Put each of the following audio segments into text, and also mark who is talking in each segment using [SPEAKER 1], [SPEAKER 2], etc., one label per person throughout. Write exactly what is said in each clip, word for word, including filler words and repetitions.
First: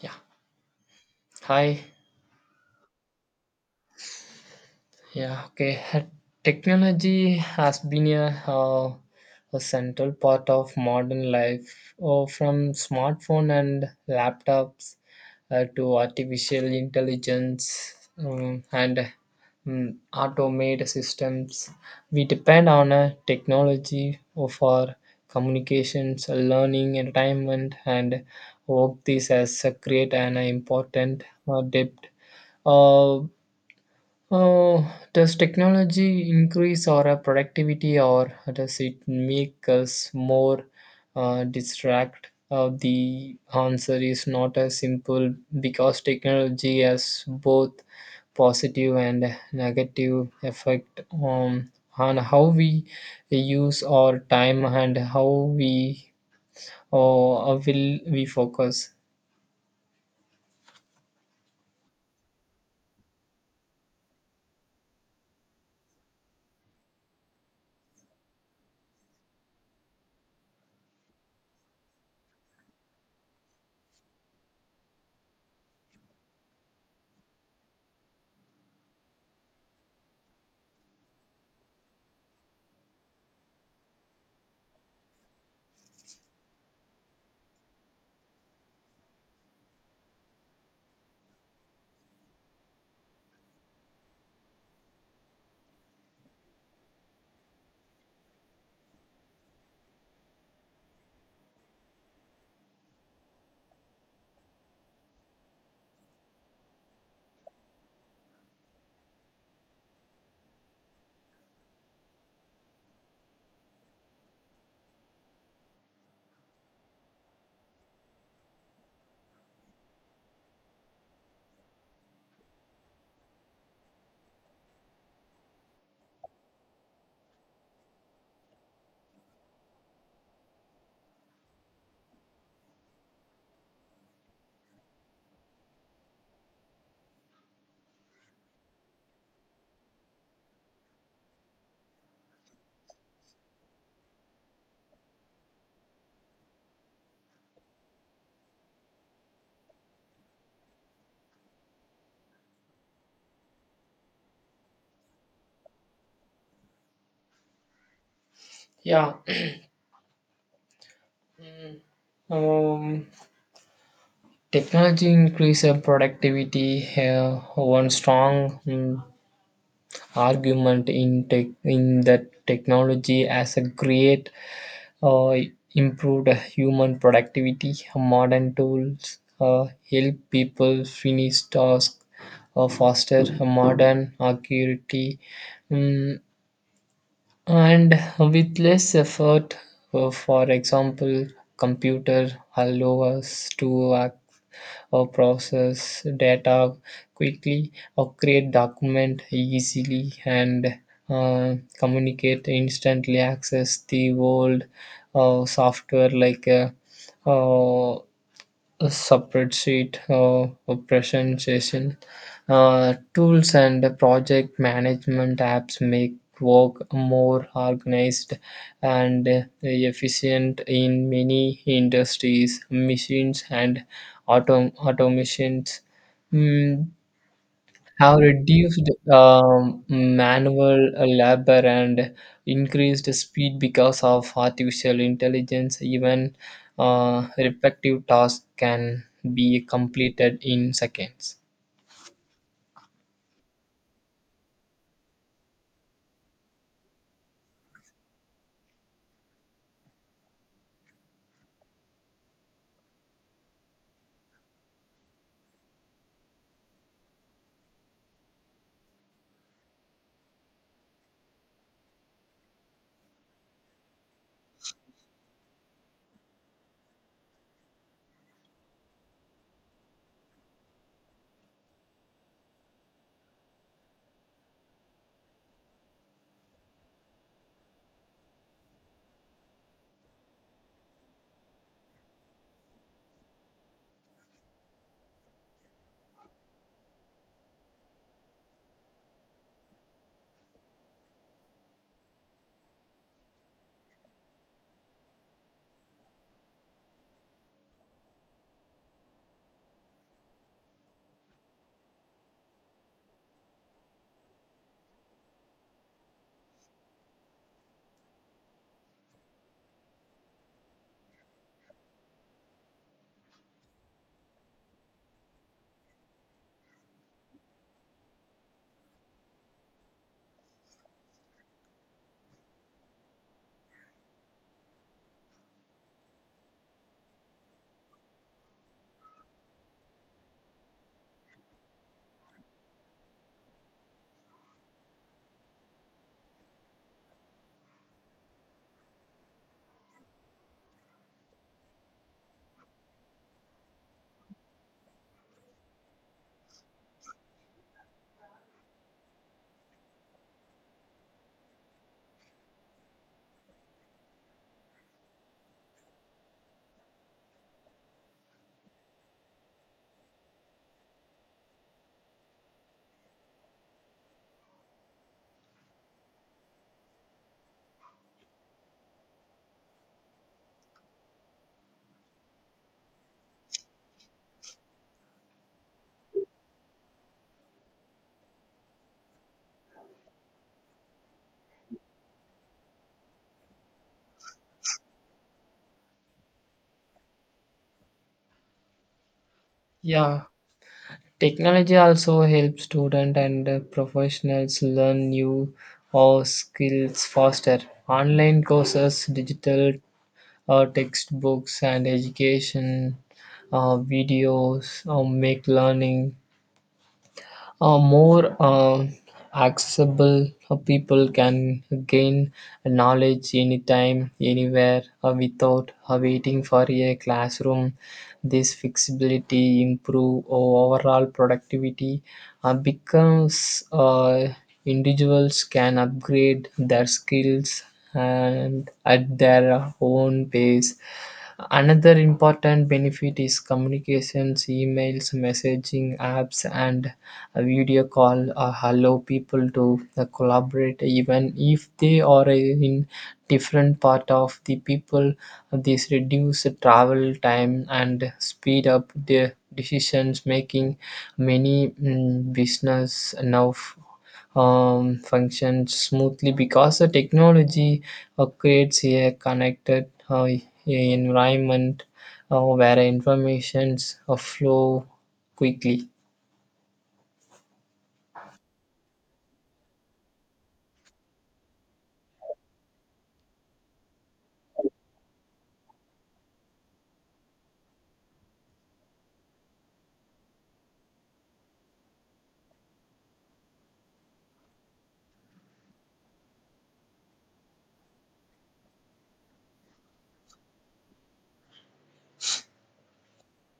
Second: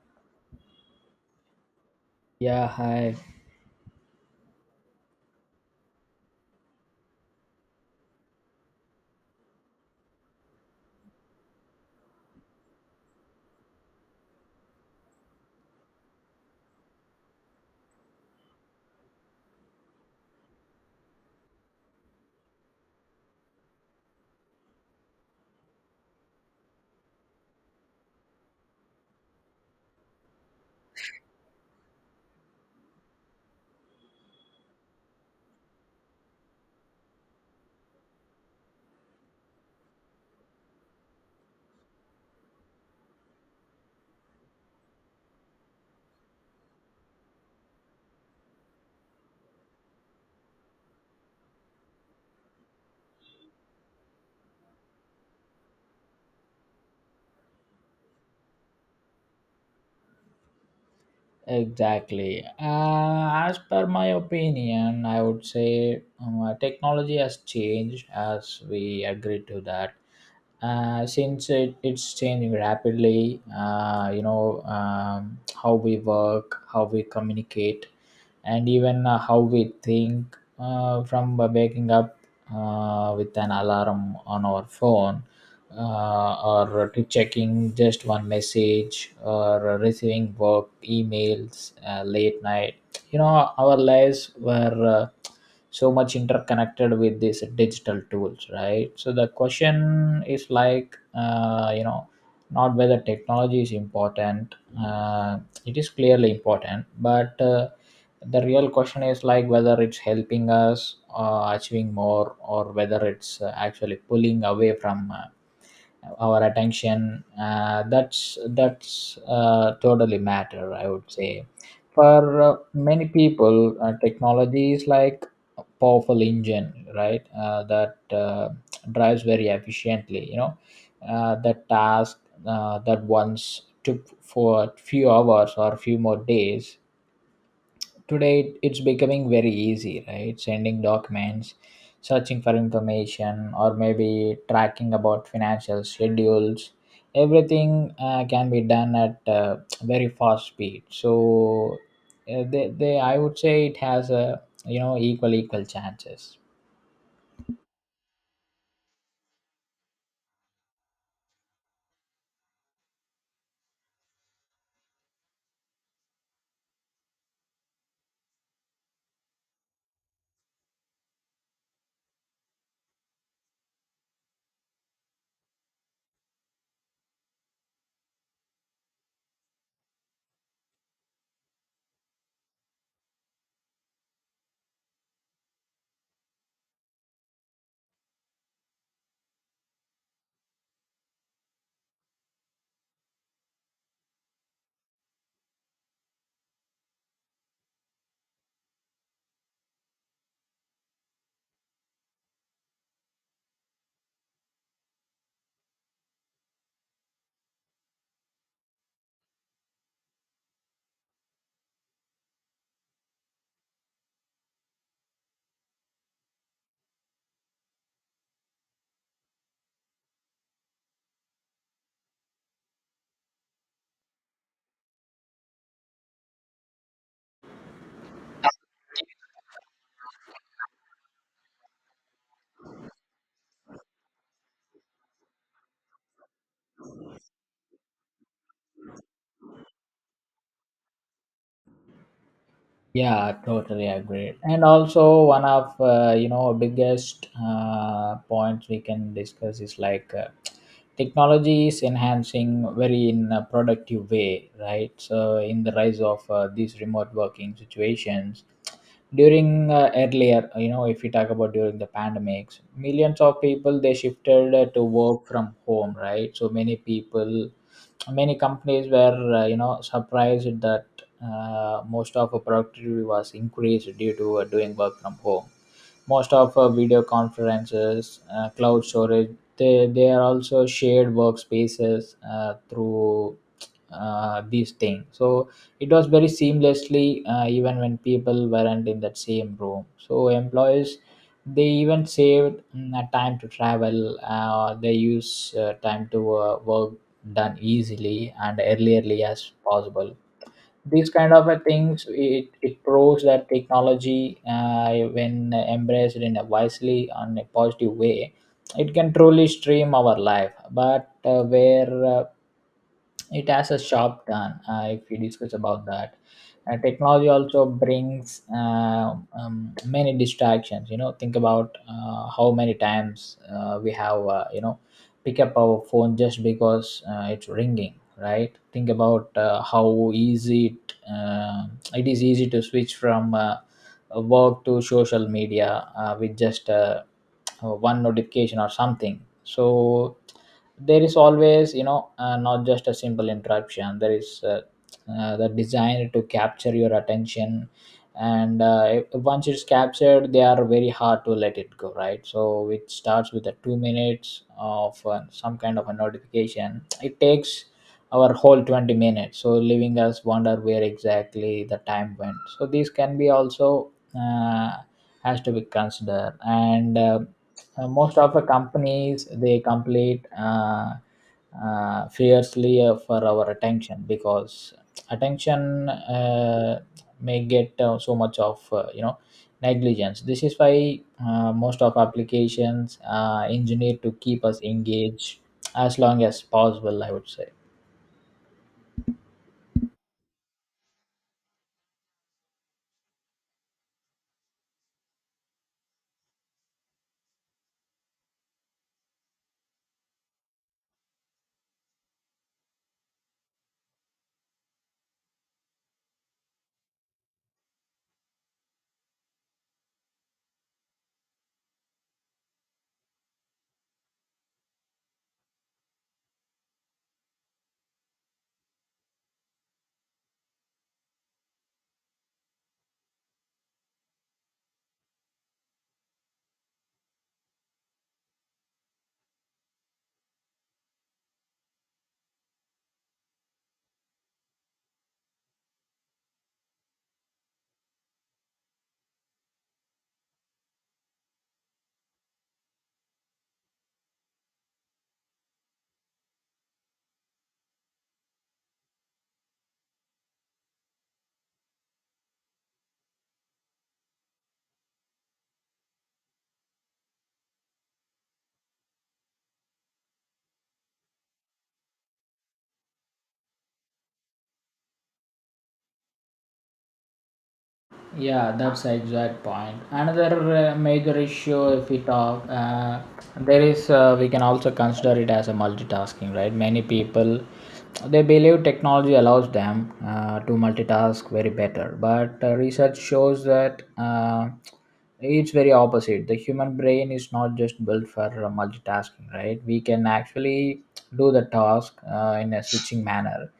[SPEAKER 1] Yeah. Hi.
[SPEAKER 2] Yeah, hi,
[SPEAKER 1] Yeah. Okay. Technology has been a, uh, a central part of modern life, uh, from smartphone and laptops uh, to artificial intelligence um, and um, automated systems. We depend on uh, technology for communications, learning, entertainment, and work. This has uh, create an important uh, debt. Uh, Uh, does technology increase our productivity, or does it make us more uh, distract? Uh, the answer is not as simple because technology has both positive and negative effect on, on how we use our time and how we uh, will we focus.
[SPEAKER 2] exactly. Uh, as per my opinion, I would say um, uh, technology has changed, as we agree to that. Uh, since it, it's changing rapidly, uh, you know um, how we work, how we communicate, and even uh, how we think. Uh, from waking up uh, with an alarm on our phone uh, or to checking just one message or receiving work emails uh, late night, you know, our lives were uh, so much interconnected with these digital tools, right? So the question is like, uh, you know not whether technology is important, uh, it is clearly important, but uh, the real question is like whether it's helping us uh, achieving more or whether it's uh, actually pulling away from uh, our attention. uh, that's that's uh, totally matter, I would say. For uh, many people, uh, technology is like a powerful engine, right? Uh, that uh, drives very efficiently, you know, uh, that task uh, that once took for few hours or few more days, today it- it's becoming very easy, right? Sending documents, searching for information, or maybe tracking about financial schedules, everything uh, can be done at uh, very fast speed. So uh, they, they I would say it has a, you know, equal equal chances.
[SPEAKER 1] Yeah. Um, Technology increases productivity. Uh, one strong mm, argument in tech, in that technology as a great uh, improved human productivity. Modern tools uh, help people finish tasks uh, faster. Modern accuracy. mm, and with less effort, uh, for example, computer allow us to uh, uh, process data quickly, or create document easily, and uh, communicate instantly access the world. Uh, software like uh, uh, a separate sheet, uh, a presentation uh, tools, and project management apps make work more organized and efficient. In many industries, machines and autom- automations Hmm, have reduced um, manual labor and increased speed because of artificial intelligence. Even uh, repetitive tasks can be completed in seconds.
[SPEAKER 2] Yeah, totally agreed. And also one of uh, you know biggest uh, points we can discuss is like, uh, technology is enhancing very in a productive way, right? So in the rise of uh, these remote working situations during, uh, earlier, you know, if we talk about during the pandemics, millions of people, they shifted uh, to work from home, right? So many people, many companies were, uh, you know surprised that uh, most of our productivity was increased due to uh, doing work from home. Most of our video conferences, uh, cloud storage, they, they are also shared workspaces uh, through uh, these things. So it was very seamlessly, uh, even when people weren't in that same room. So employees, they even saved mm, uh, time to travel. Uh, they use uh, time to uh, work done easily and earlierly as possible. These kind of a things, it, it proves that technology, uh, when embraced in a wisely and a positive way, it can truly stream our life. But uh, where uh, it has a sharp turn, uh, if we discuss about that, uh, technology also brings, uh, um, many distractions. You know, think about uh, how many times uh, we have, uh, you know pick up our phone just because uh, it's ringing, right? Think about uh, how easy it, uh, it is easy to switch from uh, work to social media uh, with just a uh, one notification or something. So there is always, you know, uh, not just a simple interruption, there is, uh, uh, the design to capture your attention. And uh, if- once it's captured, they are very hard to let it go, right? So it starts with the two minutes of uh, some kind of a notification, it takes our whole twenty minutes, so leaving us wonder where exactly the time went. So these can be also uh, has to be considered. And uh, uh, most of the companies, they complete, uh, uh, fiercely uh, for our attention, because attention uh, may get uh, so much of, uh, you know negligence. This is why uh, most of applications uh, engineer to keep us engaged as long as possible, I would say.
[SPEAKER 1] Yeah, technology also helps students and uh, professionals learn new or skills faster. Online courses, digital uh, textbooks, and education uh, videos uh, make learning uh, more um, accessible. Uh, people can gain knowledge anytime anywhere uh, without uh, waiting for a classroom. This flexibility improve uh, overall productivity, uh, because uh, individuals can upgrade their skills and at their own pace. Another important benefit is communications. Emails, messaging apps, and a video call uh, allow people to uh, collaborate even if they are in different part of the people. This reduce travel time and speed up the decisions making. Many mm, business now f- um, functions smoothly because the technology uh, creates a connected uh, environment uh, where informations uh, flow quickly.
[SPEAKER 2] Yeah, that's the exact point. Another uh, major issue, if we talk, uh, there is, uh, we can also consider it as a multitasking, right? Many people, they believe technology allows them uh, to multitask very better, but uh, research shows that uh, it's very opposite. The human brain is not just built for uh, multitasking, right? We can actually do the task uh, in a switching manner,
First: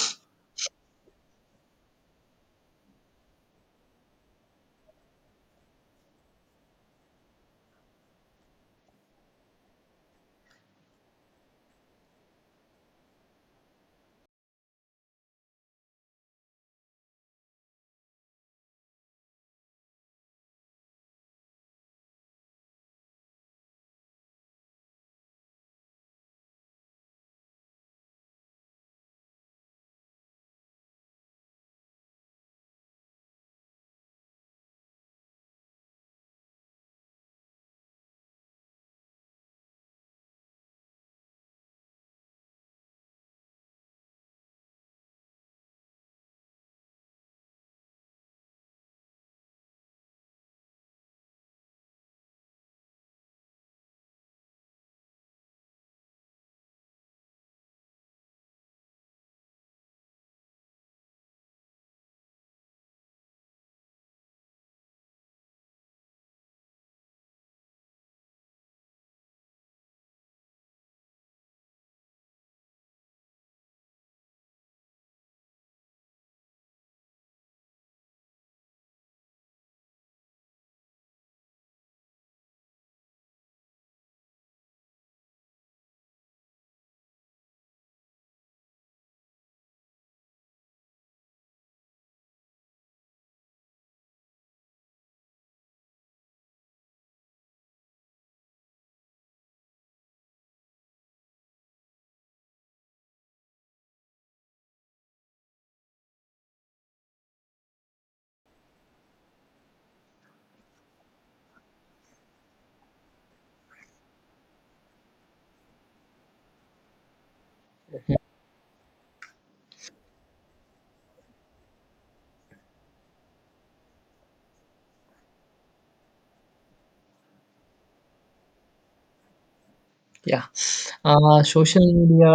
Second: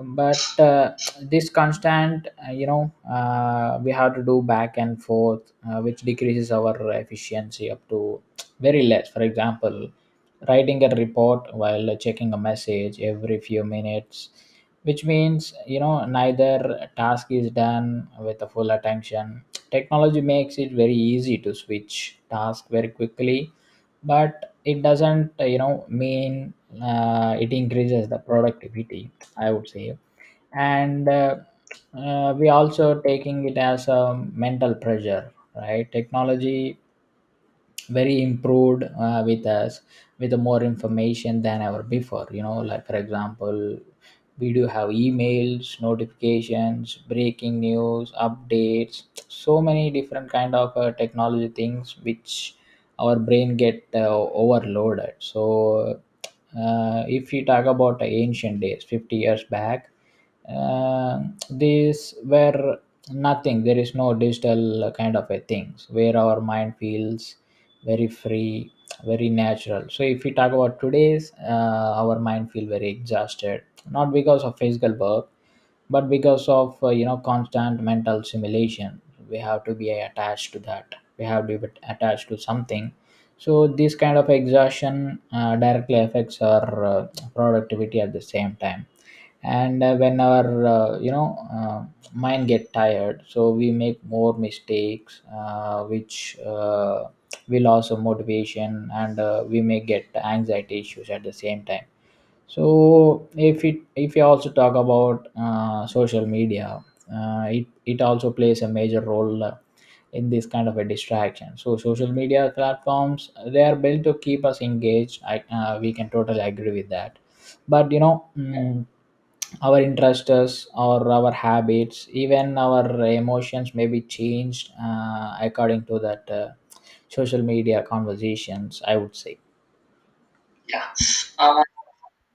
[SPEAKER 2] but uh, this constant, uh, you know uh, we have to do back and forth, uh, which decreases our efficiency up to very less. For example, writing a report while checking a message every few minutes, which means, you know, neither task is done with a full attention. Technology makes it very easy to switch task very quickly, but it doesn't, uh, you know mean uh, it increases the productivity, I would say. And uh, uh, we also taking it as a mental pressure, right? Technology very improved uh, with us with more information than ever before, you know, like for example, we do have emails, notifications, breaking news updates, so many different kind of uh, technology things, which our brain get uh, overloaded. So uh, if you talk about ancient days, fifty years back, uh, these were nothing, there is no digital kind of a things, where our mind feels very free, very natural. So if we talk about today's, uh, our mind feel very exhausted, not because of physical work, but because of, uh, you know constant mental simulation. We have to be attached to that, we have to be attached to something. So this kind of exhaustion uh, directly affects our uh, productivity at the same time. And uh, when our, uh, you know uh, mind get tired, so we make more mistakes, uh, which uh, we loss of motivation, and uh, we may get anxiety issues at the same time. So if it, if you also talk about uh, social media, uh, it it also plays a major role uh, in this kind of a distraction. So social media platforms, they are built to keep us engaged, I, uh, we can totally agree with that. But you know, mm, our interests or our habits, even our emotions, may be changed uh, according to that, uh, social media conversations, I would say.
[SPEAKER 1] Yeah, uh,
[SPEAKER 2] Uh,
[SPEAKER 1] social media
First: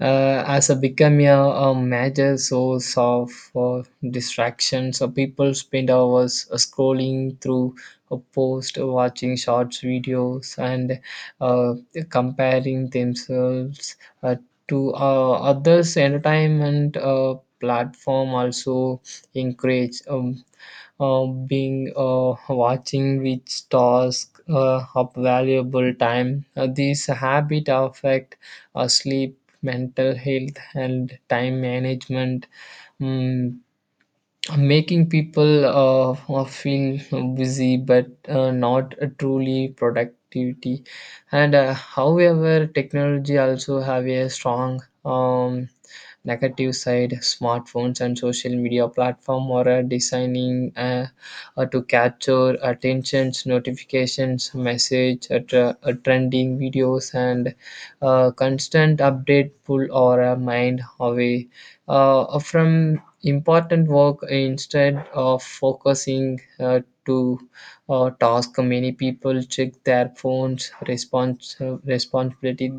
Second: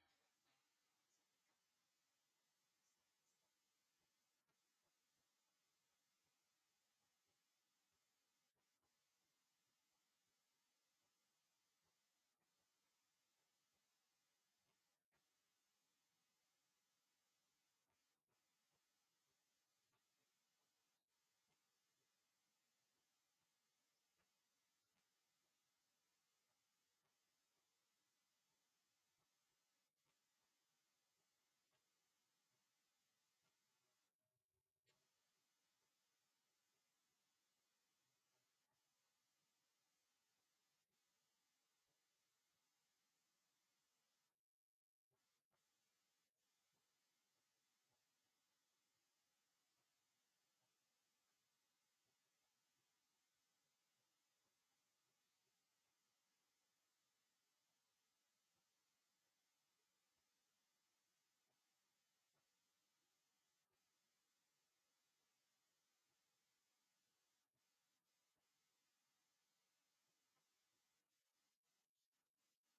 [SPEAKER 1] uh, has a become a, a major source of uh, distraction. So people spend hours uh, scrolling through a post, uh, watching shorts videos, and uh, comparing themselves uh, to uh, others. Entertainment uh, platform also encourage um, uh, being uh, watching which task uh, of valuable time. Uh, these habit affect uh, sleep, mental health, and time management, mm, making people uh, uh, feel busy but uh, not truly productivity. And uh, however, technology also have a strong um, negative side. Smartphones and social media platform are uh, designing uh, uh, to capture attentions. Notifications, message, uh, tra- uh, trending videos, and uh, constant update pull our uh, mind away uh, from important work. Instead of focusing uh, to uh, task, many people check their phones respons- uh, responsibility.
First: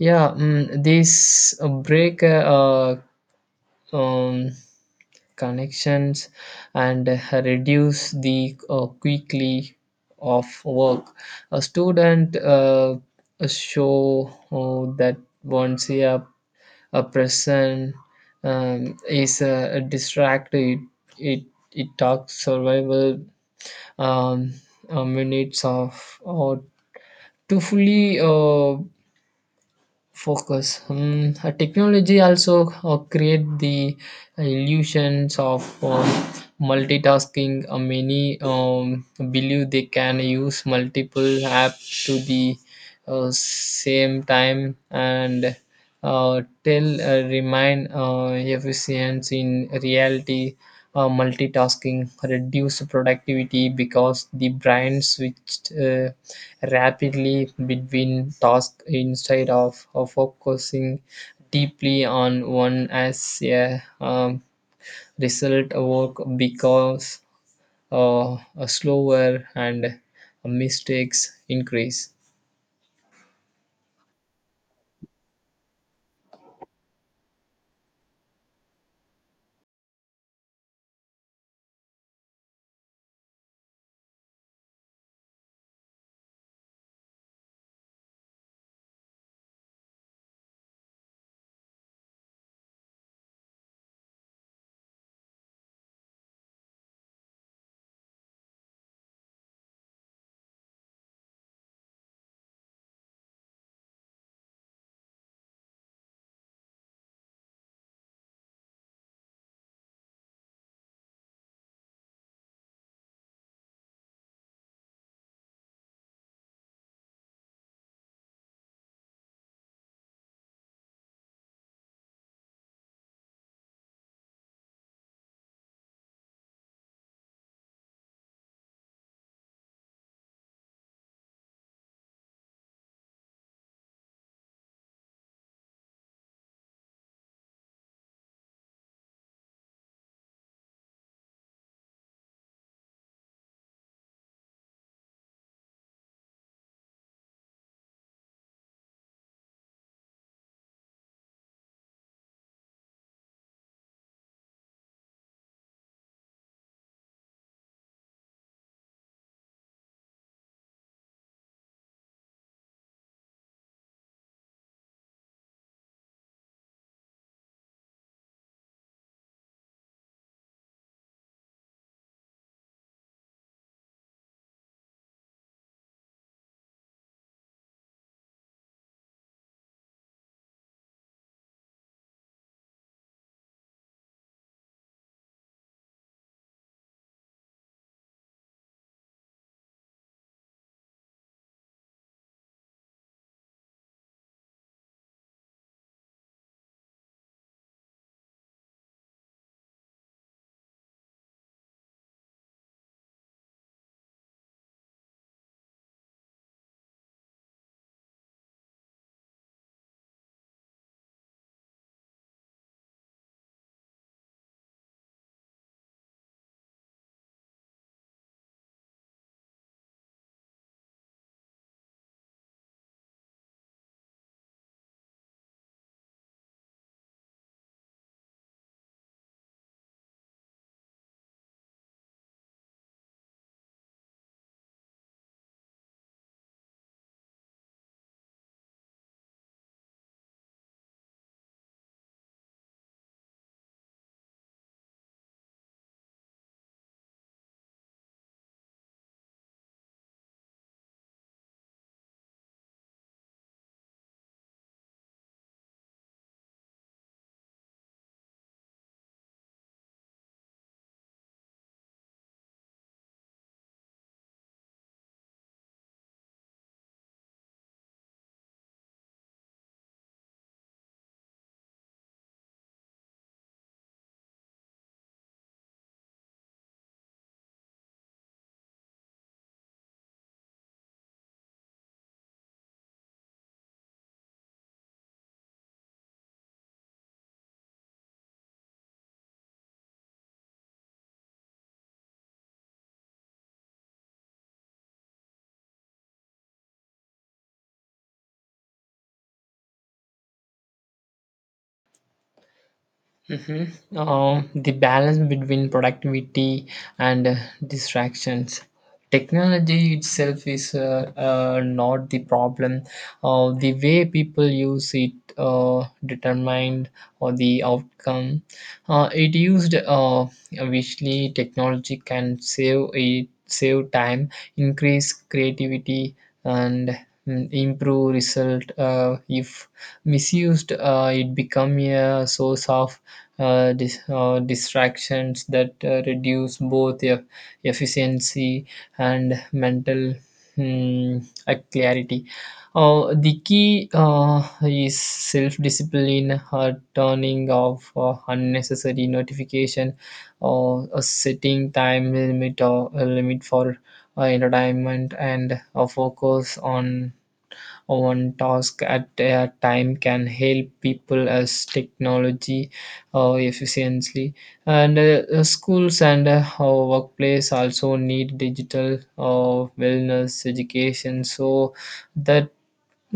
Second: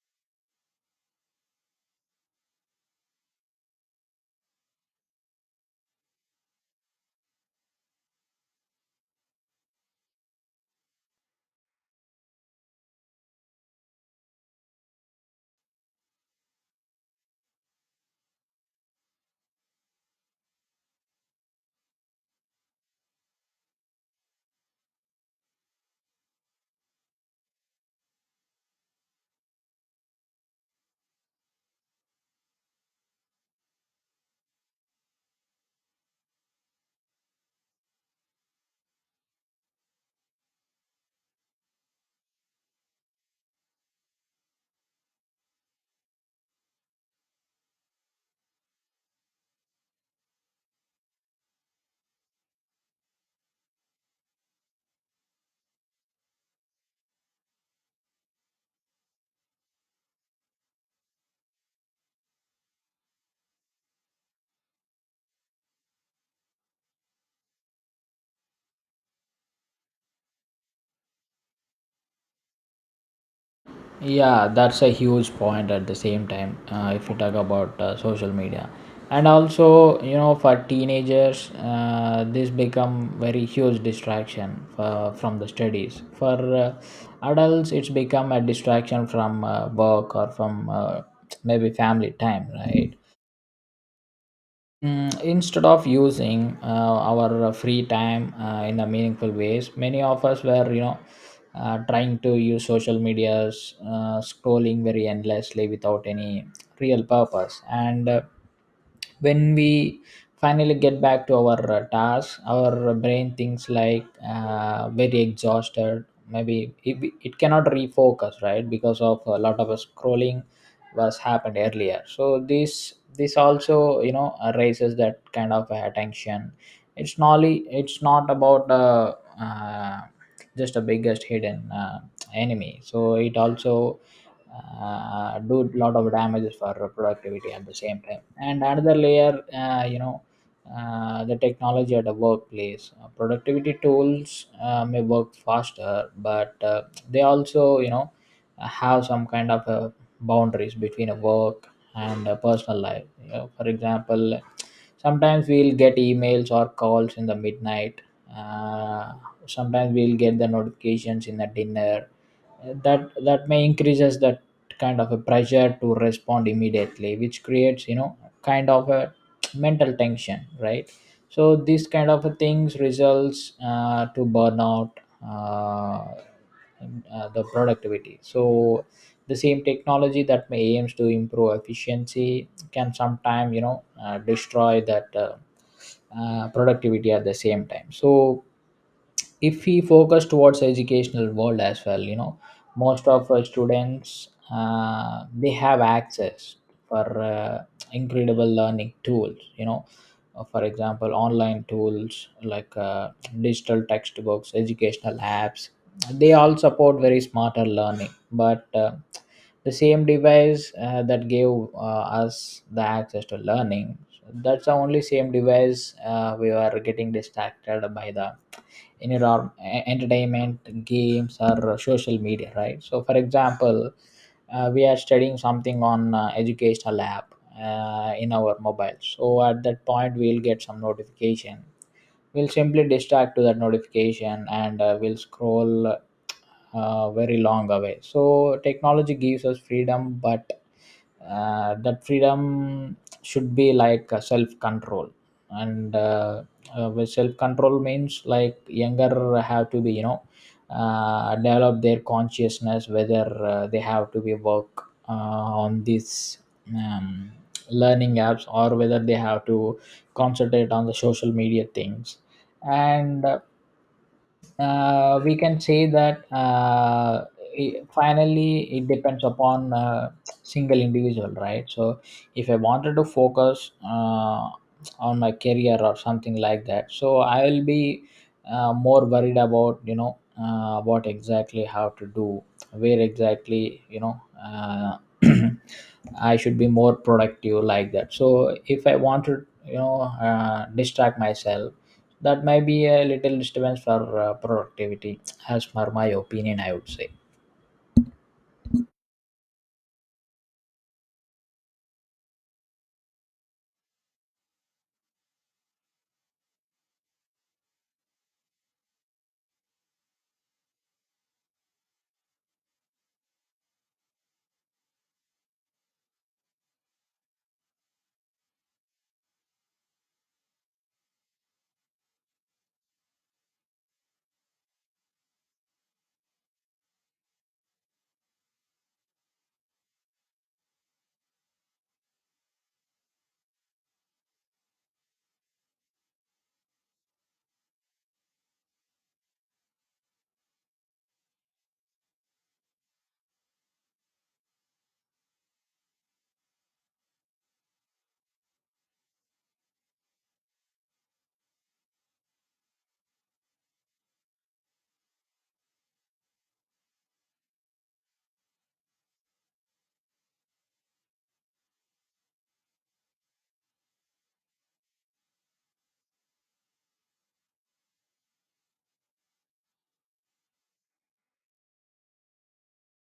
[SPEAKER 1] Yeah, mm, this uh, break uh, um, connections and reduce the uh, quickly of work. A student uh, show uh, that once a, a person um, is uh, distracted, it it talks survival um, uh, minutes of or to fully uh, focus. Hmm, uh, technology also uh, create the illusions of um, multitasking. Uh, many um, believe they can use multiple apps to the uh, same time and uh, tell uh, remind uh, efficiency. In reality, uh, multitasking reduce productivity because the brain switched uh, rapidly between tasks instead of, of focusing deeply on one. As a um, result, work becomes uh, slower and mistakes increase.
[SPEAKER 2] yeah, that's a huge point at the same time. Uh, if you talk about uh, social media, and also, you know, for teenagers, uh, this become very huge distraction for, from the studies. For uh, adults, it's become a distraction from uh, work or from uh, maybe family time, right? Mm, instead of using uh, our uh, free time uh, in the meaningful ways, many of us were, you know, uh, trying to use social medias, uh, scrolling very endlessly without any real purpose. And uh, when we finally get back to our uh, task, our brain thinks like uh, very exhausted, maybe it, it cannot refocus, right? Because of a lot of scrolling was happened earlier. So this this also, you know, uh, raises that kind of attention. It's not it's not about, uh, uh, just a biggest hidden uh, enemy. So it also uh, do lot of damages for productivity at the same time. And another layer, uh, you know uh, the technology at the workplace. Uh, productivity tools uh, may work faster, but uh, they also, you know, have some kind of a boundaries between a work and a personal life. You know, for example, sometimes we'll get emails or calls in the midnight. Uh, Sometimes we'll get the notifications in the dinner. That that may increases that kind of a pressure to respond immediately, which creates, you know, kind of a mental tension, right? So these kind of things results uh, to burnout. Uh, uh, the productivity. So the same technology that may aims to improve efficiency can sometimes, you know, uh, destroy that, uh, uh, productivity at the same time. So if we focus towards educational world as well, you know, most of our students, uh, they have access for uh, incredible learning tools, you know. Uh, for example, online tools like uh, digital textbooks, educational apps, they all support very smarter learning. But uh, the same device uh, that gave uh, us the access to learning, that's the only same device uh, we were getting distracted by the in your ar- e- entertainment games or social media, right? So for example, uh, we are studying something on uh, educational app uh, in our mobile, so at that point we'll get some notification, we'll simply distract to that notification, and uh, we'll scroll uh, very long away. So technology gives us freedom, but uh, that freedom should be like self control. And uh, uh, with self control means like younger have to be, you know, uh, develop their consciousness whether uh, they have to be work uh, on these um, learning apps or whether they have to concentrate on the social media things. And uh, uh, we can say that, uh, i- finally it depends upon uh, single individual, right? So if I wanted to focus uh, on my career or something like that, so I will be uh, more worried about, you know uh, what exactly how to do, where exactly, you know. Uh, I should be more productive like that. So if I wanted, you know, uh, distract myself, that might be a little disturbance for uh, productivity, as per my opinion I would say.
[SPEAKER 1] Mhm. Uh, the balance between productivity and uh, distractions. Technology itself is uh, uh, not the problem. Uh, the way people use it uh, determined or the outcome. Uh, it used uh, Obviously technology can save it save time, increase creativity, and mm, improve result. Uh, if misused, uh, it become a source of uh, dis- uh, distractions that uh, reduce both e- efficiency and mental hmm, uh, clarity. Uh, the key uh, is self-discipline. Uh, turning off uh, unnecessary notification, or uh, setting time limit or a limit for uh, entertainment, and uh, focus on one task at a time can help people as technology uh, efficiently. And uh, schools and uh, our workplace also need digital uh, wellness education so that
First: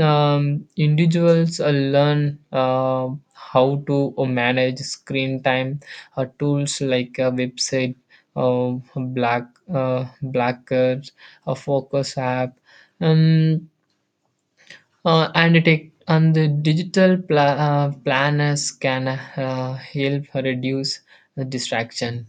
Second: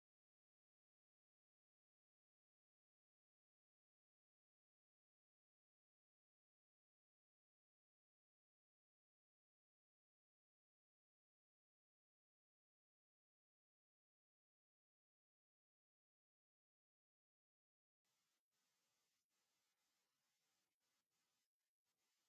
[SPEAKER 1] um, individuals uh, learn uh, how to uh, manage screen time. Uh, tools like a website, uh, black uh, blacker, a focus app, um, uh, and it take- and the digital pla- uh, planners can uh, help reduce the distraction.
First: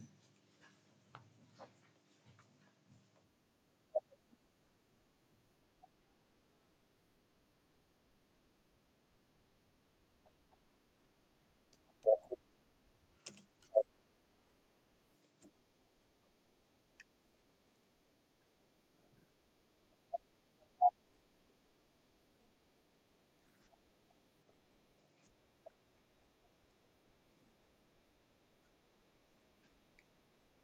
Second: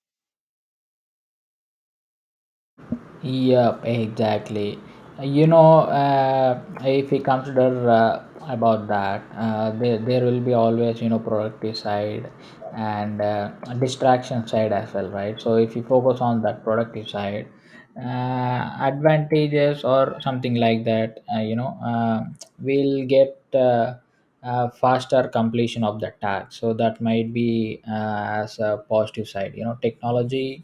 [SPEAKER 2] Yep, exactly. You know, uh, if we consider uh, about that, uh, there, there will be always, you know, productive side and uh, distraction side as well, right? So if you focus on that productive side, uh, advantages or something like that, uh, you know, uh, we'll get uh, a faster completion of the task, so that might be uh, as a positive side. You know, technology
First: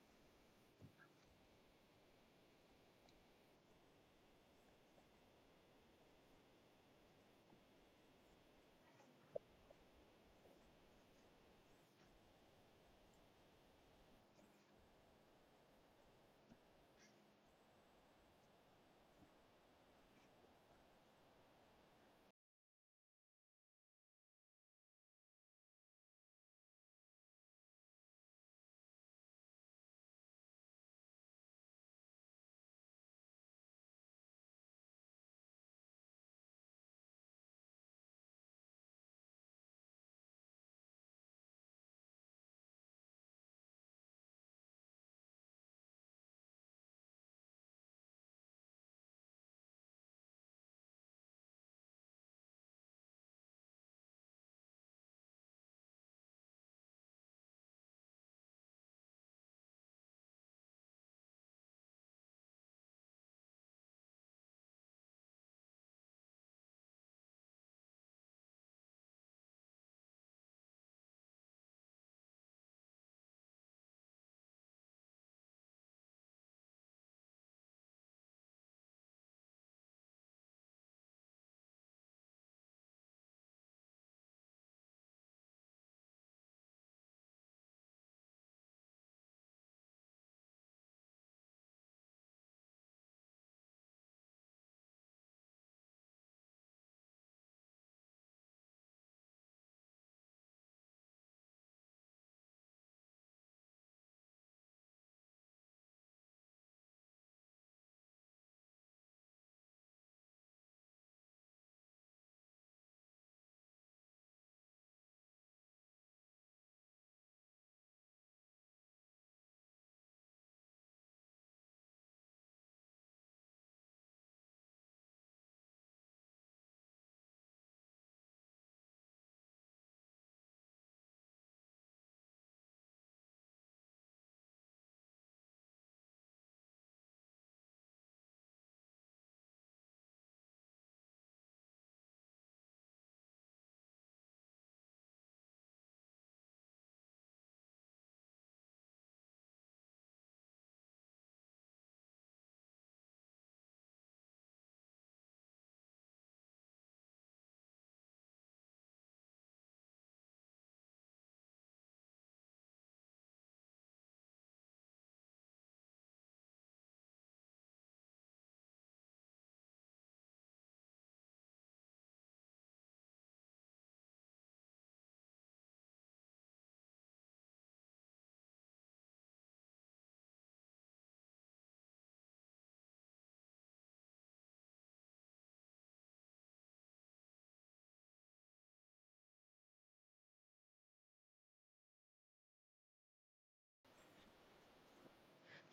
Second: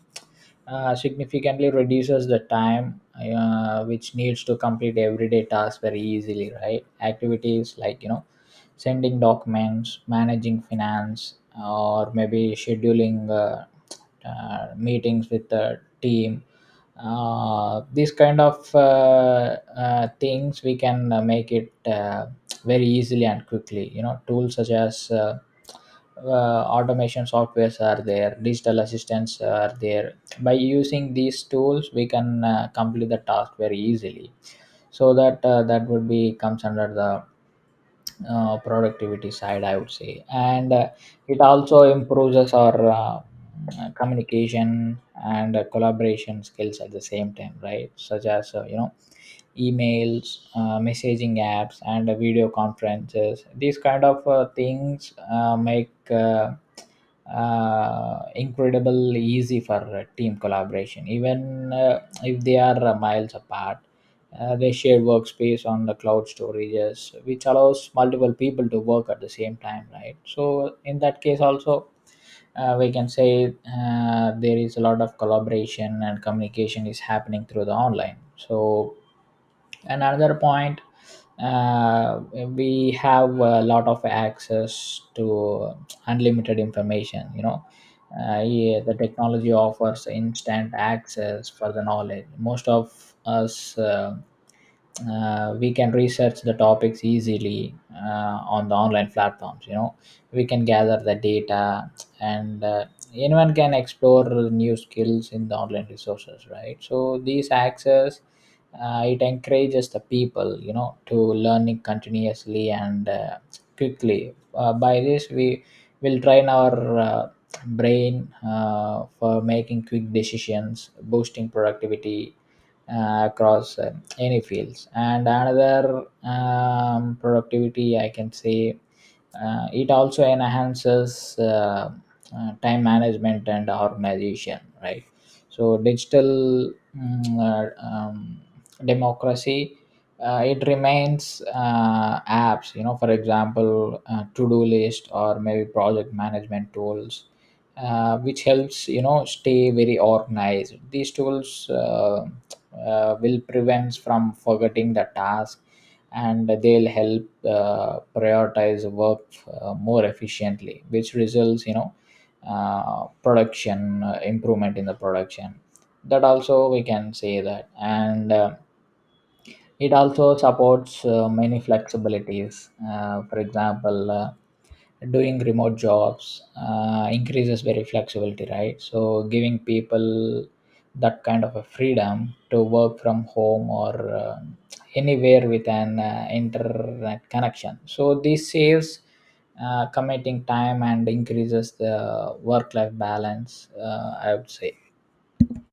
[SPEAKER 2] uh, significantly reduces the time uh, which needs to complete everyday tasks very easily, right? Activities like, you know, sending documents, managing finance, or maybe scheduling uh, uh, meetings with the team. Uh, these kind of uh, uh, things we can uh, make it uh, very easily and quickly. You know, tools such as uh, uh, automation softwares are there, digital assistants are there. By using these tools, we can uh, complete the task very easily, so that uh, that would be comes under the uh, productivity side, I would say. And uh, it also improves our uh, communication and uh, collaboration skills at the same time, right? Such as, uh, you know, emails, uh, messaging apps, and uh, video conferences. These kind of uh, things uh, make uh, uh, incredible easy for uh, team collaboration, even uh, if they are uh, miles apart. Uh, they share workspace on the cloud storages, which allows multiple people to work at the same time, right? So in that case also, uh, we can say uh, there is a lot of collaboration and communication is happening through the online. So, and another point, uh, we have a lot of access to unlimited information. You know, uh, yeah, the technology offers instant access for the knowledge. Most of us. Uh, uh, we can research the topics easily uh, on the online platforms. You know, we can gather the data, and uh, anyone can explore new skills in the online resources, right? So these access, uh, it encourages the people, you know, to learning continuously and uh, quickly. Uh, by this, we will train our uh, brain uh, for making quick decisions, boosting productivity uh, across uh, any fields. And another um, productivity I can say, uh, it also enhances uh, uh, time management and organization, right? So digital mm, uh, um, democracy, uh, it remains uh, apps, you know. For example, uh, to do list, or maybe project management tools uh, which helps, you know, stay very organized. These tools uh, uh, will prevent from forgetting the task, and they'll help uh, prioritize work uh, more efficiently, which results, you know, uh, production, uh, improvement in the production, that also we can say that. And uh, it also supports uh, many flexibilities. Uh, for example, uh, doing remote jobs uh, increases very flexibility, right? So giving people that kind of a freedom to work from home or uh, anywhere with an uh, internet connection. So this saves uh, committing time and increases the work-life balance, Uh, I would say.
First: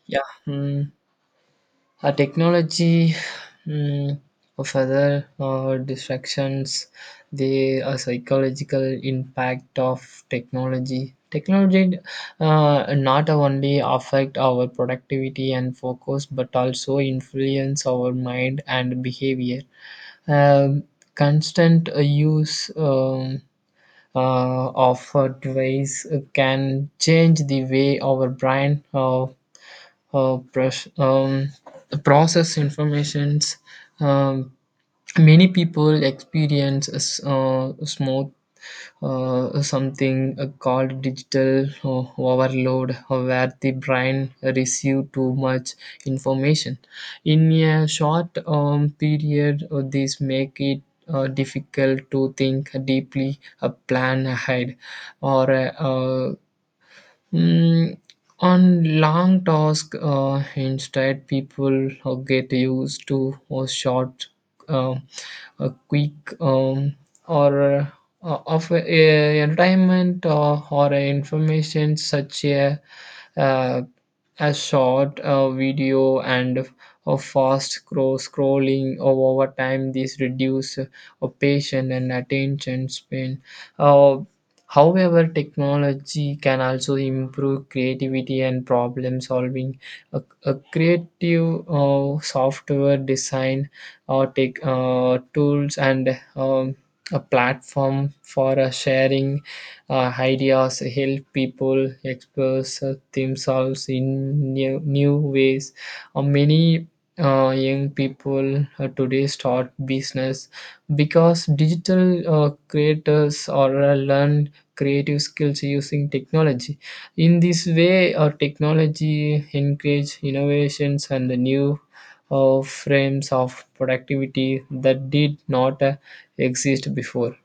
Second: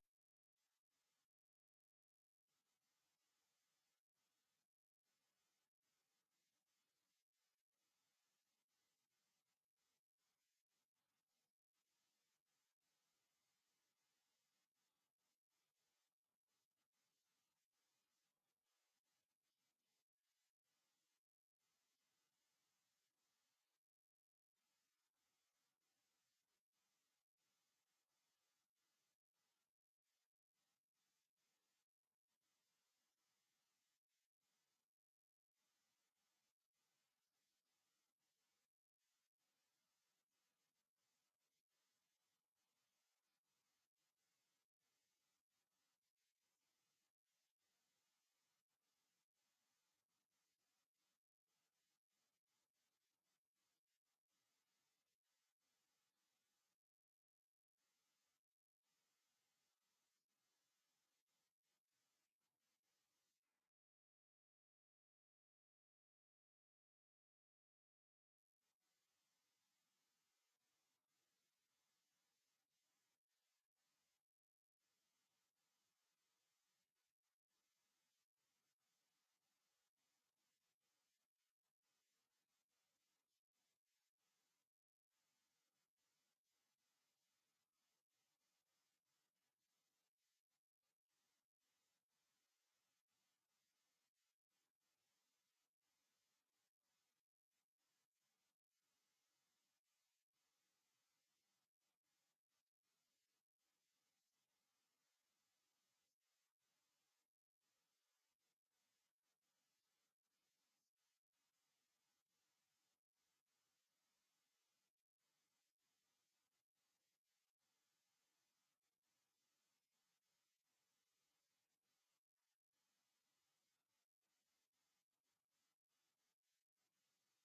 [SPEAKER 1] Yeah, mm, a technology mm, of other uh, distractions, the uh, psychological impact of technology. Technology uh, not only affect our productivity and focus, but also influence our mind and behavior. Um, Constant uh, use. Um, uh, of uh, device uh, can change the way our brain uh, uh, pres- um, process informations. Um, Many people experience a s- uh, smooth uh, something uh, called digital uh, overload, uh, where the brain receives too much information in a short um, period. Uh, this make it uh, difficult to think deeply, uh, plan ahead, or uh, uh, Mm, on long task. Uh, instead, people uh, get used to a short, uh, a quick, um, or uh, of a entertainment uh, or a information, such a, uh, a short uh, video and a fast scroll scrolling over time. This reduce uh, a patient and attention span. Uh, However, technology can also improve creativity and problem solving. A, a creative uh, software design or tech uh, tools, and um, a platform for uh, sharing uh, ideas help people express uh, themselves in new, new ways. Uh, many uh, young people uh, today start business because digital uh, creators or uh, learn creative skills using technology. In this way, our technology encourage innovations and the new uh, frames of productivity that did not uh, exist before.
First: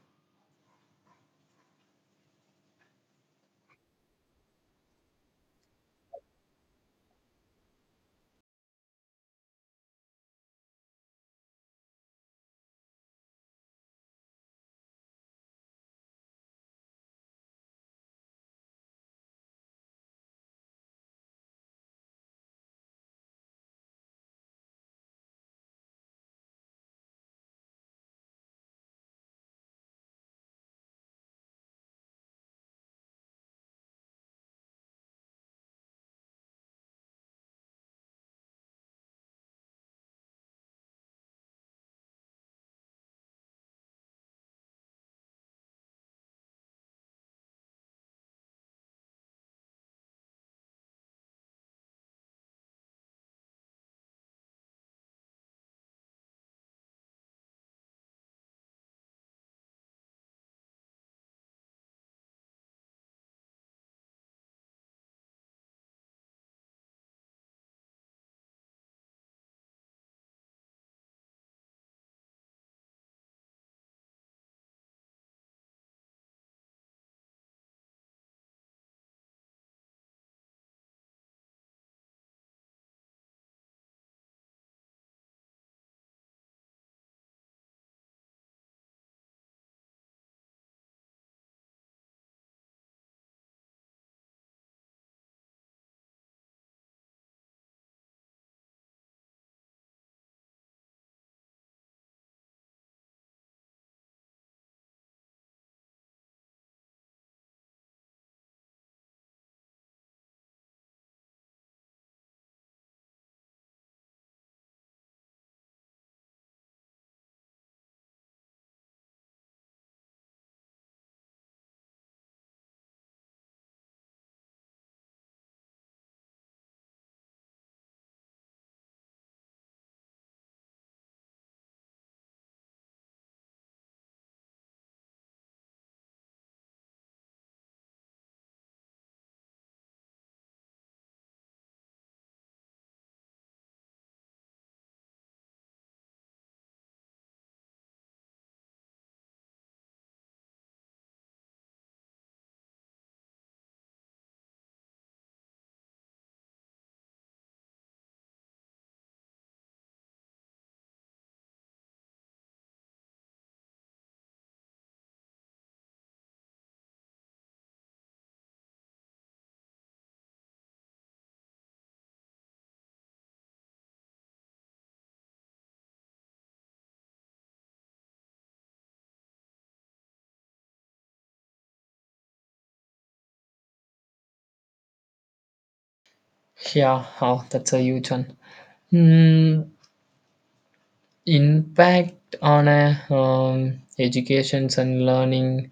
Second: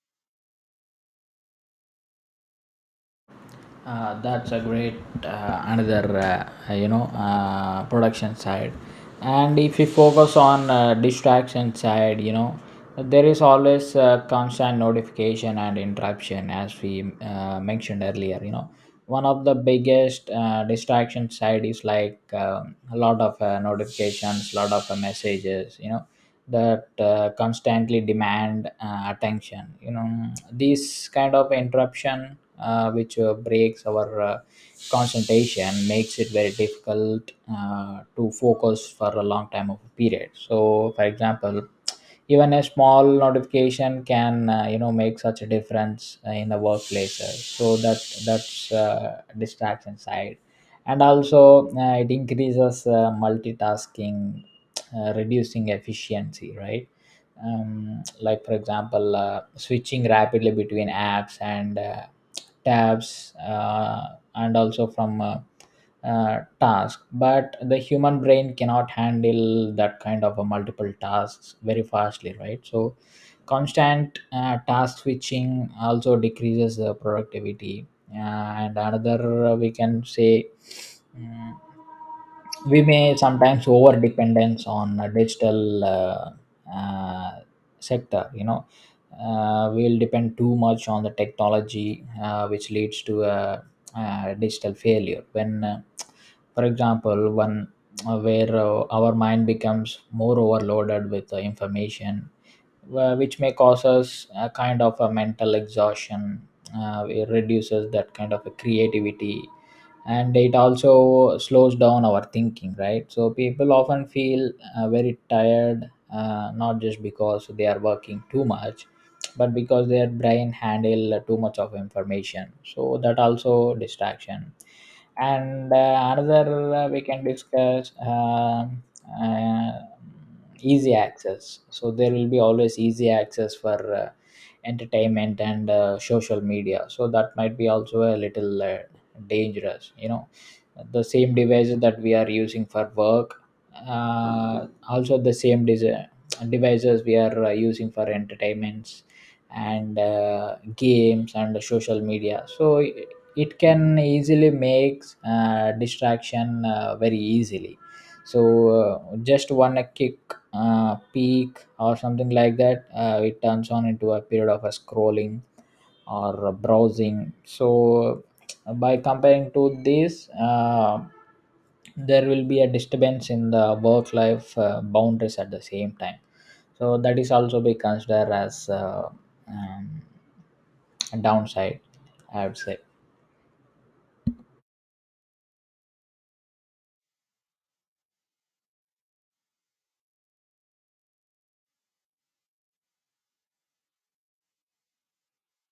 [SPEAKER 2] Uh, that's a great uh, another, uh, you know, uh, production side. And if we focus on uh, distraction side, you know, there is always uh, constant notification and interruption, as we uh, mentioned earlier. You know, one of the biggest uh, distraction side is like, um, a lot of uh, notifications, lot of uh, messages, you know, that uh, constantly demand uh, attention. You know, this kind of interruption uh, which uh, breaks our uh, concentration, makes it very difficult uh, to focus for a long time of a period. So for example, even a small notification can, uh, you know, make such a difference uh, in the workplace, uh, so that, that's uh, distraction side. And also uh, it increases uh, multitasking, uh, reducing efficiency, right? Um, like for example, uh, switching rapidly between apps and uh, tabs, uh, and also from uh, uh, task. But the human brain cannot handle that kind of a multiple tasks very fastly, right? So constant uh, task switching also decreases the productivity. uh, and another uh, we can say, mm, we may sometimes over dependence on a digital uh, uh, sector. You know, uh, we'll depend too much on the technology uh, which leads to a, uh digital failure when, uh, for example, when uh, where uh, our mind becomes more overloaded with uh, information, uh, which may cause us a kind of a mental exhaustion. Uh, it reduces that kind of a creativity, and it also slows down our thinking, right? So people often feel uh, very tired, uh, not just because they are working too much, but because their brain handle too much of information, so that also distraction. And uh, another uh, we can discuss, um uh, easy access. So there will be always easy access for uh, entertainment and uh, social media, so that might be also a little uh, dangerous. You know, the same devices that we are using for work, uh, also the same desi- devices we are uh, using for entertainments and uh, games and social media. So it it can easily make uh, distraction uh, very easily. So uh, just one uh, kick, uh, peak or something like that, uh, it turns on into a period of a scrolling or uh, browsing. So by comparing to this, uh, there will be a disturbance in the work life uh, boundaries at the same time, so that is also be considered as uh, um, a downside, I would say.
[SPEAKER 1] Yeah. Oh, that's a huge one. Hmm, Impact on a um, educations and learning.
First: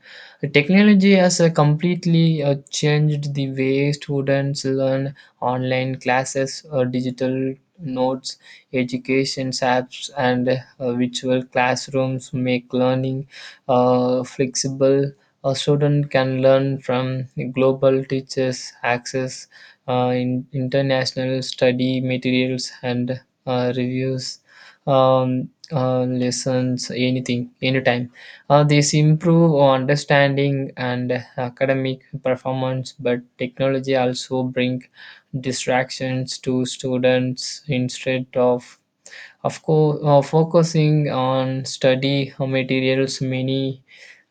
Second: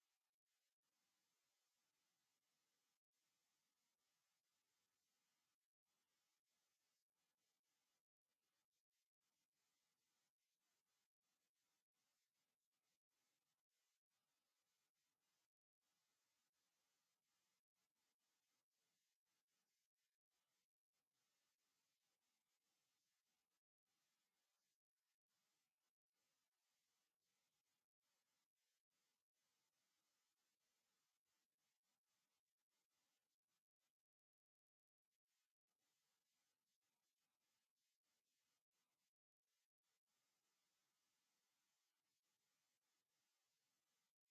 [SPEAKER 1] Technology has uh, completely uh, changed the way students learn. Online classes, uh, digital notes, education apps, and uh, virtual classrooms make learning uh, flexible. A student can learn from global teachers, access uh, in international study materials, and uh, reviews um, uh, lessons, anything, anytime. Uh, this improve understanding and academic performance, but technology also bring distractions to students. Instead of of course, uh, focusing on study materials, many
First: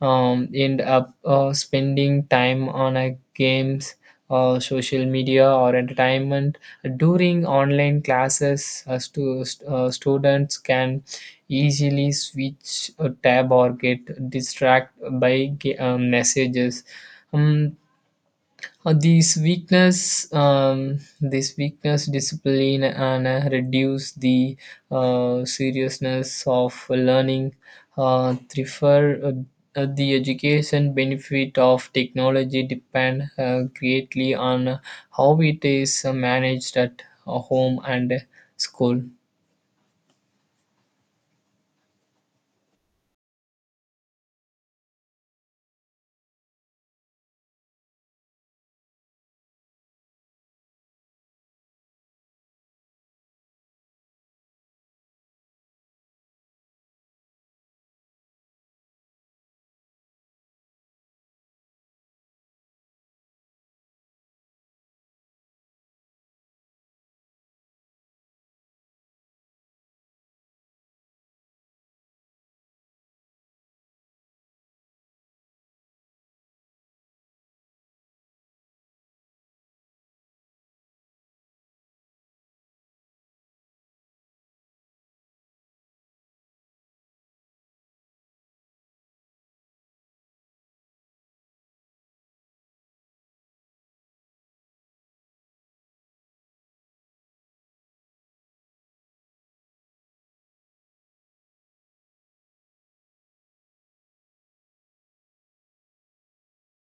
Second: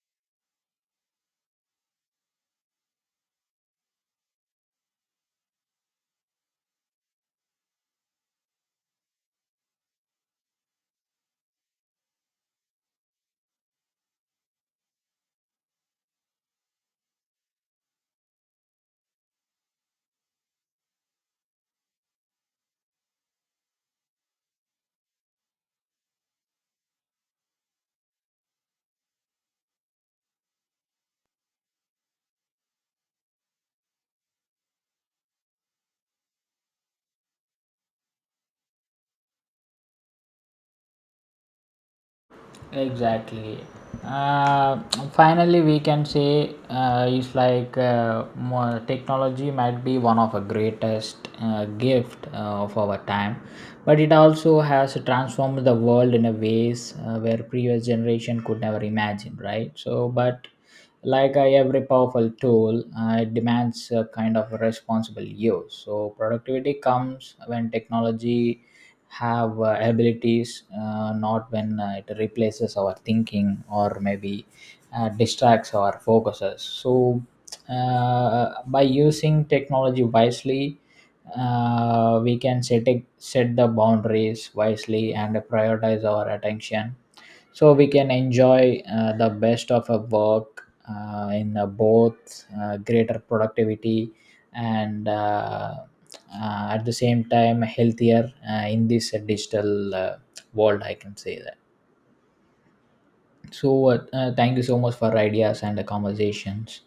[SPEAKER 1] um, end up uh, spending time on a games, uh, social media, or entertainment. During online classes, uh, stu- uh, students can easily switch a tab or get distracted by ga- uh, messages. Um, uh, these weakness, um, this weakness, discipline, and uh, reduce the uh, seriousness of learning. Uh, prefer uh, uh, The education benefit of technology depend uh, greatly on how it is uh, managed at uh, home and uh, school.
[SPEAKER 2] Exactly. Uh, Finally, we can say uh, it's like, uh, mo- technology might be one of the greatest uh, gift uh, of our time, but it also has transformed the world in a ways uh, where previous generation could never imagine, right? So, but like uh, every powerful tool, uh, it demands a kind of responsible use. So, productivity comes when technology have uh, abilities, uh, not when uh, it replaces our thinking, or maybe uh, distracts our focuses. So uh, by using technology wisely, uh, we can set it, set the boundaries wisely and prioritize our attention, so we can enjoy uh, the best of a work uh, in uh, both uh, greater productivity and uh, uh, at the same time healthier uh, in this uh, digital uh, world, I can say that. So uh, uh, thank you so much for ideas and the conversations.